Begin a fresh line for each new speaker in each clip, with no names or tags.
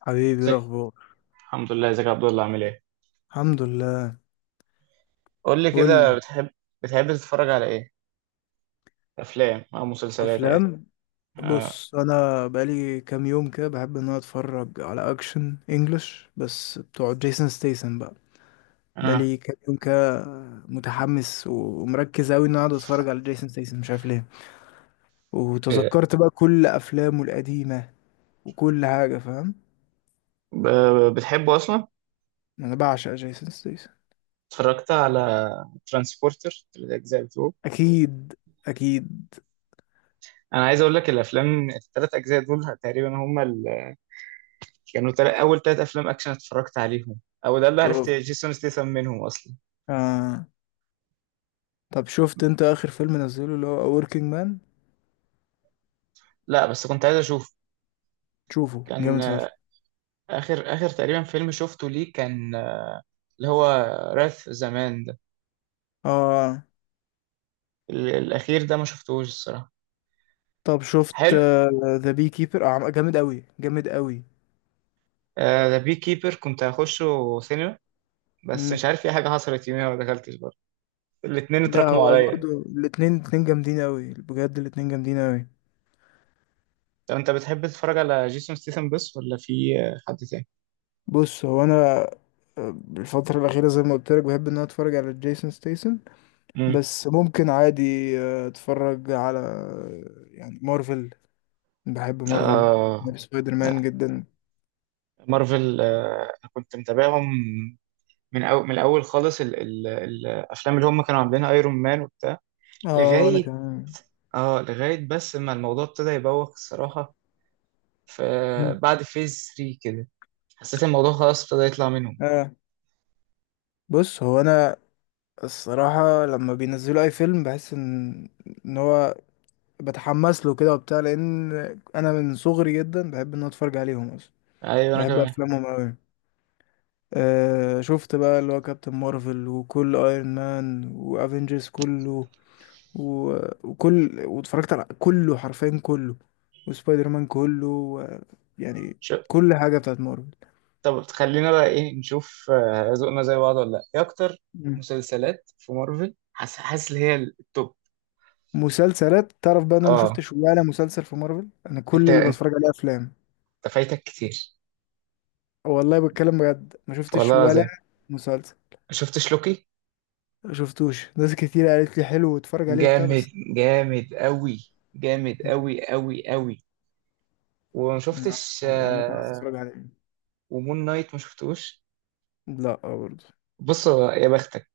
حبيبي إيه
ازيك.
الاخبار؟
الحمد لله، ازيك يا عبد الله؟ عامل ايه؟
الحمد لله.
قول لي
قول لي.
كده بتحب، بتحب تتفرج على ايه؟ افلام او مسلسلات عادي.
افلام.
آه.
بص، انا بقالي كام يوم كده بحب ان انا اتفرج على اكشن انجلش بس بتوع جيسون ستيسن بقى.
آه.
بقالي كام يوم كده متحمس ومركز اوي ان انا اقعد اتفرج على جيسون ستيسن، مش عارف ليه.
ب-
وتذكرت بقى كل افلامه القديمه وكل حاجه، فاهم.
بتحبه اصلا؟
انا بعشق جيسون ستيسن.
اتفرجت على ترانسبورتر، الاجزاء بتوعه؟
اكيد اكيد.
انا عايز اقول لك الافلام الثلاث اجزاء دول تقريبا هم كانوا اول ثلاث افلام اكشن اتفرجت عليهم، او ده اللي عرفت
اوف.
جيسون ستيثم منهم اصلا.
آه. طب شفت انت اخر فيلم نزله اللي هو Working Man؟
لا بس كنت عايز اشوف.
شوفه
كان
جامد.
اخر اخر تقريبا فيلم شفته ليه كان اللي هو راث زمان ده.
اه.
الاخير ده ما شفتهوش الصراحه.
طب شفت
حلو.
ذا بي كيبر؟ جامد قوي جامد قوي.
ذا بي كيبر كنت هخشه سينما، بس
مم.
مش عارف في حاجة حصلت يوميها ما دخلتش برضه. الاتنين
لا،
اتراكموا
هو
عليا.
برضو الاتنين اتنين جامدين قوي بجد، الاتنين جامدين قوي.
طب انت بتحب تتفرج على جيسون ستيثم بس، ولا في حد تاني؟
بص هو انا، آه، الفترة الأخيرة زي ما قلت لك بحب إن أنا أتفرج على جيسون ستيسن.
امم.
بس ممكن عادي أتفرج على يعني مارفل. بحب مارفل.
آه
بحب سبايدر مان
لا،
جدا.
مارفل كنت متابعهم من أو من الأول خالص، ال الأفلام اللي هم كانوا عاملينها، ايرون مان وبتاع،
اه وأنا
لغاية
كمان.
بس ما الموضوع ابتدى يبوخ الصراحة.
مم.
فبعد فيز 3 كده حسيت الموضوع خلاص ابتدى يطلع منهم.
اه. بص هو أنا الصراحة لما بينزلوا أي فيلم بحس إن، إن هو بتحمس له كده وبتاع، لان انا من صغري جدا بحب ان أنا اتفرج عليهم اصلا.
ايوه انا
بحب
كمان.
افلامهم قوي. آه شفت بقى اللي هو كابتن مارفل وكل ايرون مان وافنجرز كله و... وكل، واتفرجت على كله حرفيا كله، وسبايدر مان كله و... يعني كل حاجه بتاعت مارفل.
طب خلينا بقى ايه، نشوف ذوقنا زي بعض ولا لا، ايه اكتر
مم.
مسلسلات في مارفل؟ حاسس اللي هي التوب.
مسلسلات، تعرف بقى إن انا ما
اه،
شفتش ولا مسلسل في مارفل، انا
انت
كل اللي بتفرج عليه افلام.
فايتك كتير.
والله بتكلم بجد، ما شفتش
والله
ولا
العظيم
مسلسل.
ما شفتش لوكي؟
شفتوش، ناس كتير قالت لي حلو واتفرج عليه وبتاع
جامد.
بس.
جامد قوي. جامد قوي قوي قوي. وما
نعم.
شفتش
عامة عايز اتفرج عليه.
ومون نايت ما شفتوش؟
لا برضه.
بص يا بختك،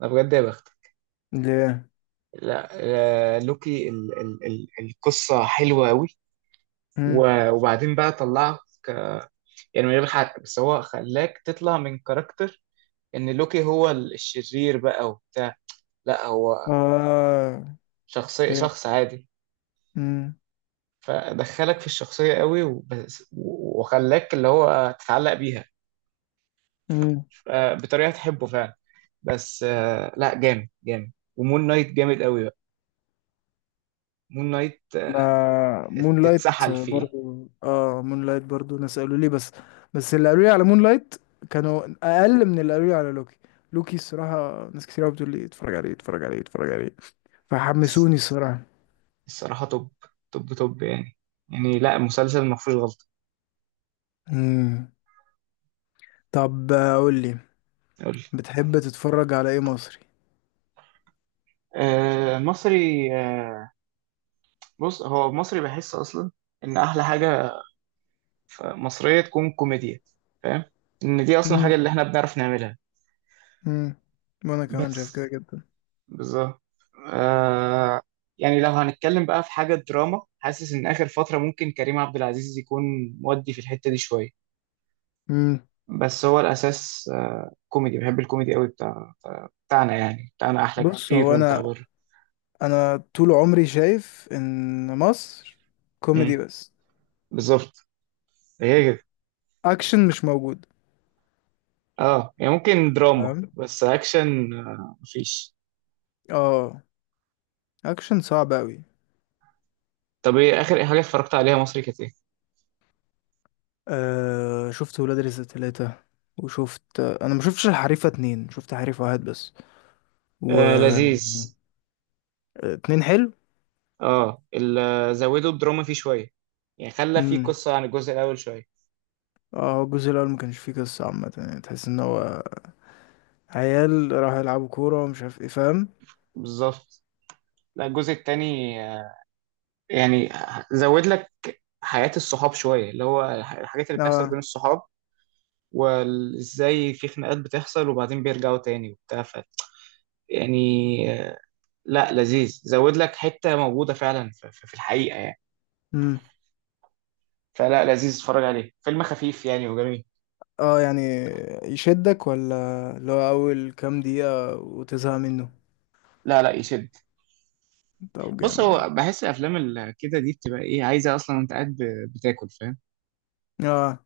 انا بجد يا بختك.
ليه؟
لا لوكي ال القصة حلوة قوي،
مم.
وبعدين بقى طلعه، يعني من غير حق بس هو خلاك تطلع من كاركتر ان لوكي هو الشرير بقى وبتاع. لا هو
اه.
شخصية
فهمت.
شخص عادي.
مم.
فدخلك في الشخصية قوي وبس، وخلاك اللي هو تتعلق بيها.
مم.
ف- بطريقة تحبه فعلا. بس لا جامد جامد، ومون نايت جامد قوي بقى. مون نايت
آه مون لايت
تتسحل فيه.
برضو، اه مون لايت برضو ناس قالوا لي بس. بس اللي قالوا لي على مون لايت كانوا اقل من اللي قالوا لي على لوكي. لوكي الصراحة ناس كتير قوي بتقول لي اتفرج عليه اتفرج عليه اتفرج عليه،
الص-
فحمسوني الصراحة.
الصراحة توب، توب توب يعني. يعني لا، المسلسل ما فيهوش غلطة.
مم. طب قول لي،
قول لي.
بتحب تتفرج على ايه مصري؟
آه، مصري بص هو مصري بحس اصلا ان احلى حاجه في مصريه تكون كوميديا، فاهم؟ ان دي اصلا حاجه
مم.
اللي احنا بنعرف نعملها.
امم. وانا كمان شايف كده
بس
جدا.
بالظبط، آه. يعني لو هنتكلم بقى في حاجه دراما، حاسس ان اخر فتره ممكن كريم عبد العزيز يكون مودي في الحته دي شويه.
امم.
بس هو الاساس آه، كوميدي، بحب الكوميدي قوي بتاع. بتاعنا يعني بتاعنا احلى
بص
كتير
هو
من بتاع
انا،
بره.
انا طول عمري شايف ان مصر كوميدي
مم،
بس،
بالظبط، هي كده.
اكشن مش موجود.
اه يعني ممكن دراما،
تمام.
بس اكشن مفيش.
اه. اكشن صعب اوي.
طب ايه اخر حاجه اتفرجت عليها مصري كانت إيه؟
آه شفت ولاد رزق تلاتة، وشفت، انا ما شفتش الحريفة اتنين، شفت حريف واحد بس و
آه لذيذ.
اتنين حلو.
اه، زودوا الدراما فيه شوية، يعني خلى فيه
امم.
قصة عن الجزء الأول شوية.
اه الجزء الاول ما كانش فيه قصة عامة، يعني تحس ان هو عيال راحوا يلعبوا كورة ومش عارف ايه، فاهم.
بالظبط. لا الجزء التاني يعني زود لك حياة الصحاب شوية، اللي هو الحاجات اللي بتحصل
اه.
بين الصحاب، وازاي في خناقات بتحصل وبعدين بيرجعوا تاني وبتاع يعني، آه، لا لذيذ، زود لك حتة موجودة فعلا في الحقيقة يعني.
امم.
فلا لذيذ، اتفرج عليه، فيلم خفيف يعني وجميل.
اه يعني يشدك ولا اللي هو اول كام دقيقة وتزهق منه؟
لا لا يشد.
طب
بص
جامد
هو
ده.
بحس الافلام اللي كده دي بتبقى ايه، عايزه اصلا انت قاعد بتاكل، فاهم.
اه.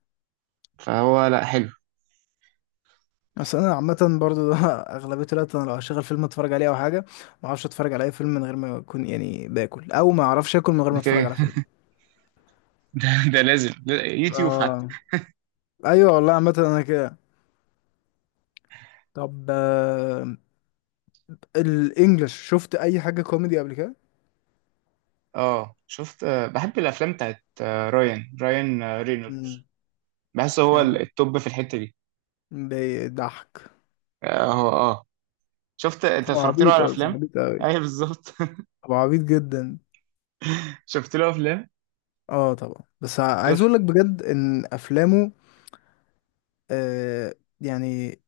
فهو لا حلو.
بس انا عامة برضو ده اغلبية الوقت انا لو هشغل فيلم اتفرج عليه او حاجة، ما اعرفش اتفرج على اي فيلم من غير ما اكون يعني باكل، او ما اعرفش اكل من غير ما
ده
اتفرج
كده
على فيلم.
ده, ده لازم، ده يوتيوب حتى.
اه. ايوه والله، عامة انا كده. طب آه، الانجليش شفت اي حاجة كوميدي قبل كده؟
اه شفت بحب الافلام بتاعت رايان
امم.
رينولدز. بحس هو
يعني
التوب في الحته دي.
بيضحك.
اه هو اه. شفت انت
هو
اتفرجت له
عبيط
على
اصلا،
افلام؟
عبيط اوي.
ايوه بالظبط.
هو عبيط جدا.
شفت له افلام؟
اه طبعا، بس عايز
شفت.
اقول لك بجد ان افلامه، آه، يعني،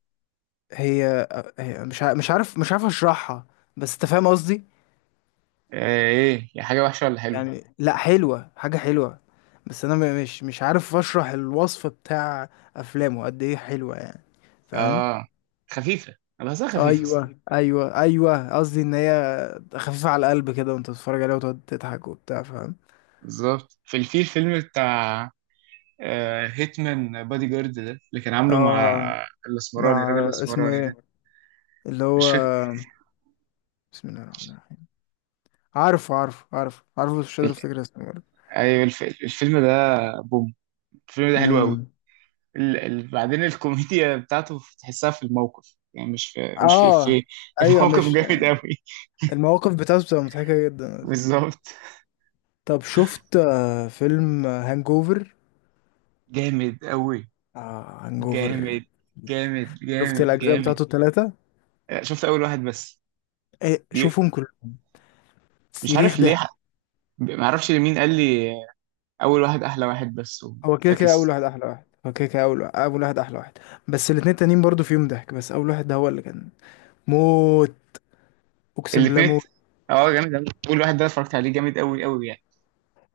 هي، مش مش عارف، مش عارف اشرحها، بس انت فاهم قصدي.
ايه يا حاجه وحشه ولا حلوه؟
يعني فاهم. لا حلوة، حاجة حلوة. بس انا مش عارف اشرح الوصف بتاع افلامه قد ايه حلوة، يعني فاهم.
اه خفيفه، انا بحسها خفيفه اصلا.
ايوه ايوه ايوه، قصدي ان هي خفيفة على القلب كده، وانت تتفرج عليها وتقعد تضحك وبتاع، فاهم.
بالظبط. في فيلم بتاع هيتمان بادي جارد ده اللي كان عامله مع
اه.
الاسمراني، الراجل
مع اسمه
الاسمراني
ايه؟
ده.
اللي هو
مش فاكر.
بسم الله الرحمن الرحيم، عارفه عارفه عارفه عارفه بس مش قادر
ال-
افتكر اسمه برضه.
ايوه الفيلم ده. بوم. الفيلم ده حلو قوي.
امم.
بعدين الكوميديا بتاعته تحسها في الموقف، يعني مش في
اه ايوه
الموقف
مش،
جامد قوي
المواقف بتاعته بتبقى مضحكة جدا.
بالظبط.
طب شفت فيلم هانجوفر؟
جامد قوي.
آه هانجوفر.
جامد جامد
شفت
جامد.
الأجزاء
جامد
بتاعته التلاتة؟
شفت اول واحد بس.
إيه
بي...
شوفهم كلهم.
مش
صريخ
عارف ليه
ضحك.
ما اعرفش لمين قال لي اول واحد احلى واحد بس.
هو كده كده أول
فاكس.
واحد أحلى واحد، هو كده كده أول واحد أحلى واحد. بس الاتنين التانيين برضو فيهم ضحك، بس أول واحد ده هو اللي كان موت، أقسم بالله
الاثنين.
موت.
اه جامد أوي. اول واحد ده اتفرجت عليه جامد قوي قوي يعني.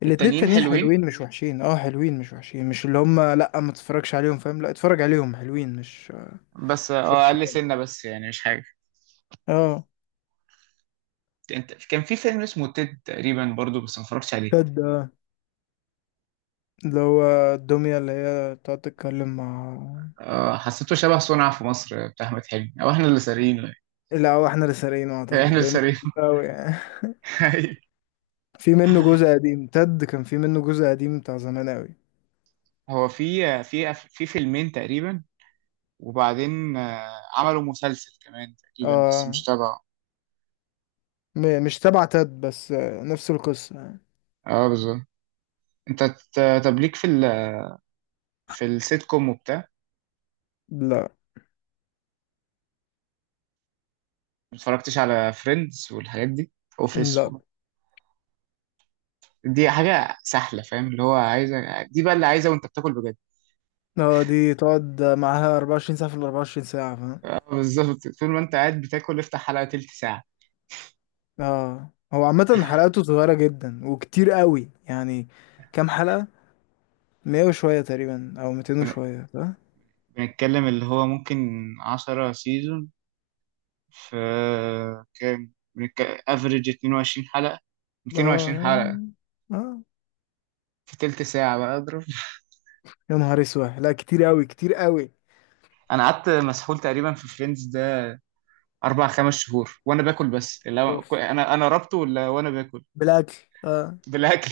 الاتنين
التانيين
التانيين
حلوين،
حلوين مش وحشين، اه حلوين مش وحشين، مش اللي هم لأ ما تتفرجش عليهم، فاهم، لأ اتفرج عليهم، حلوين مش
بس
مش
اه اقل
وحشين.
سنه بس، يعني مش حاجه.
اه.
انت كان في فيلم اسمه تيد تقريبا برضو بس ما اتفرجتش عليه.
تد، آه. اللي هو الدمية اللي هي تقعد تتكلم مع.
اه حسيته شبه صنع في مصر بتاع احمد حلمي، او احنا اللي سارقينه يعني.
لا هو احنا اللي سارقينه
احنا
اعتقد،
اللي
لانه قديم
سارقينه
اوي يعني. في منه جزء قديم، تد كان في منه جزء قديم بتاع زمان اوي.
هو في فيلمين تقريبا، وبعدين عملوا مسلسل كمان تقريبا بس
اه.
مش تبعه.
مش تبع تد، بس آه، نفس القصة يعني.
اه بالظبط. انت طب ليك في السيت كوم وبتاع.
لا
ما اتفرجتش على فريندز والحاجات دي، اوفيس.
لا.
دي حاجة سهلة فاهم، اللي هو عايزة دي بقى اللي عايزة وانت بتاكل بجد.
اه دي تقعد معاها 24 ساعة في ال 24 ساعة، فاهم.
بالظبط، طول ما انت قاعد بتاكل افتح حلقة تلت ساعة.
اه هو عامة حلقاته صغيرة جدا وكتير قوي يعني. كام حلقة؟ 100 وشوية تقريبا او 200
بن...
وشوية، صح؟
بنتكلم اللي هو ممكن 10 سيزون، في كام افريج 22 حلقة،
اه
220
يعني.
حلقة
اه
في تلت ساعة، بقى اضرب.
يا نهار اسود، لا كتير قوي كتير قوي.
انا قعدت مسحول تقريبا في فريندز ده 4 5 شهور وانا باكل، بس
اوف.
انا ربطه ولا وانا باكل.
بالاكل. اه
بالاكل.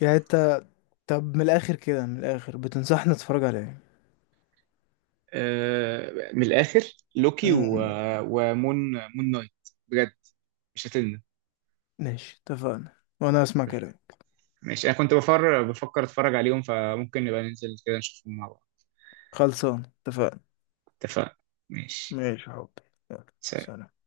يعني انت، طب من الاخر كده، من الاخر بتنصحني اتفرج على ايه؟
من الاخر، لوكي و...
امم.
ومون نايت، بجد مش هتلنا.
ماشي اتفقنا، وانا اسمع كلام.
ماشي. انا كنت بفكر اتفرج عليهم، فممكن نبقى ننزل كده نشوفهم مع بعض.
خلصان اتفقنا.
اتفقنا. ماشي.
ماشي يا حبي. يلا.
سلام.
سلام.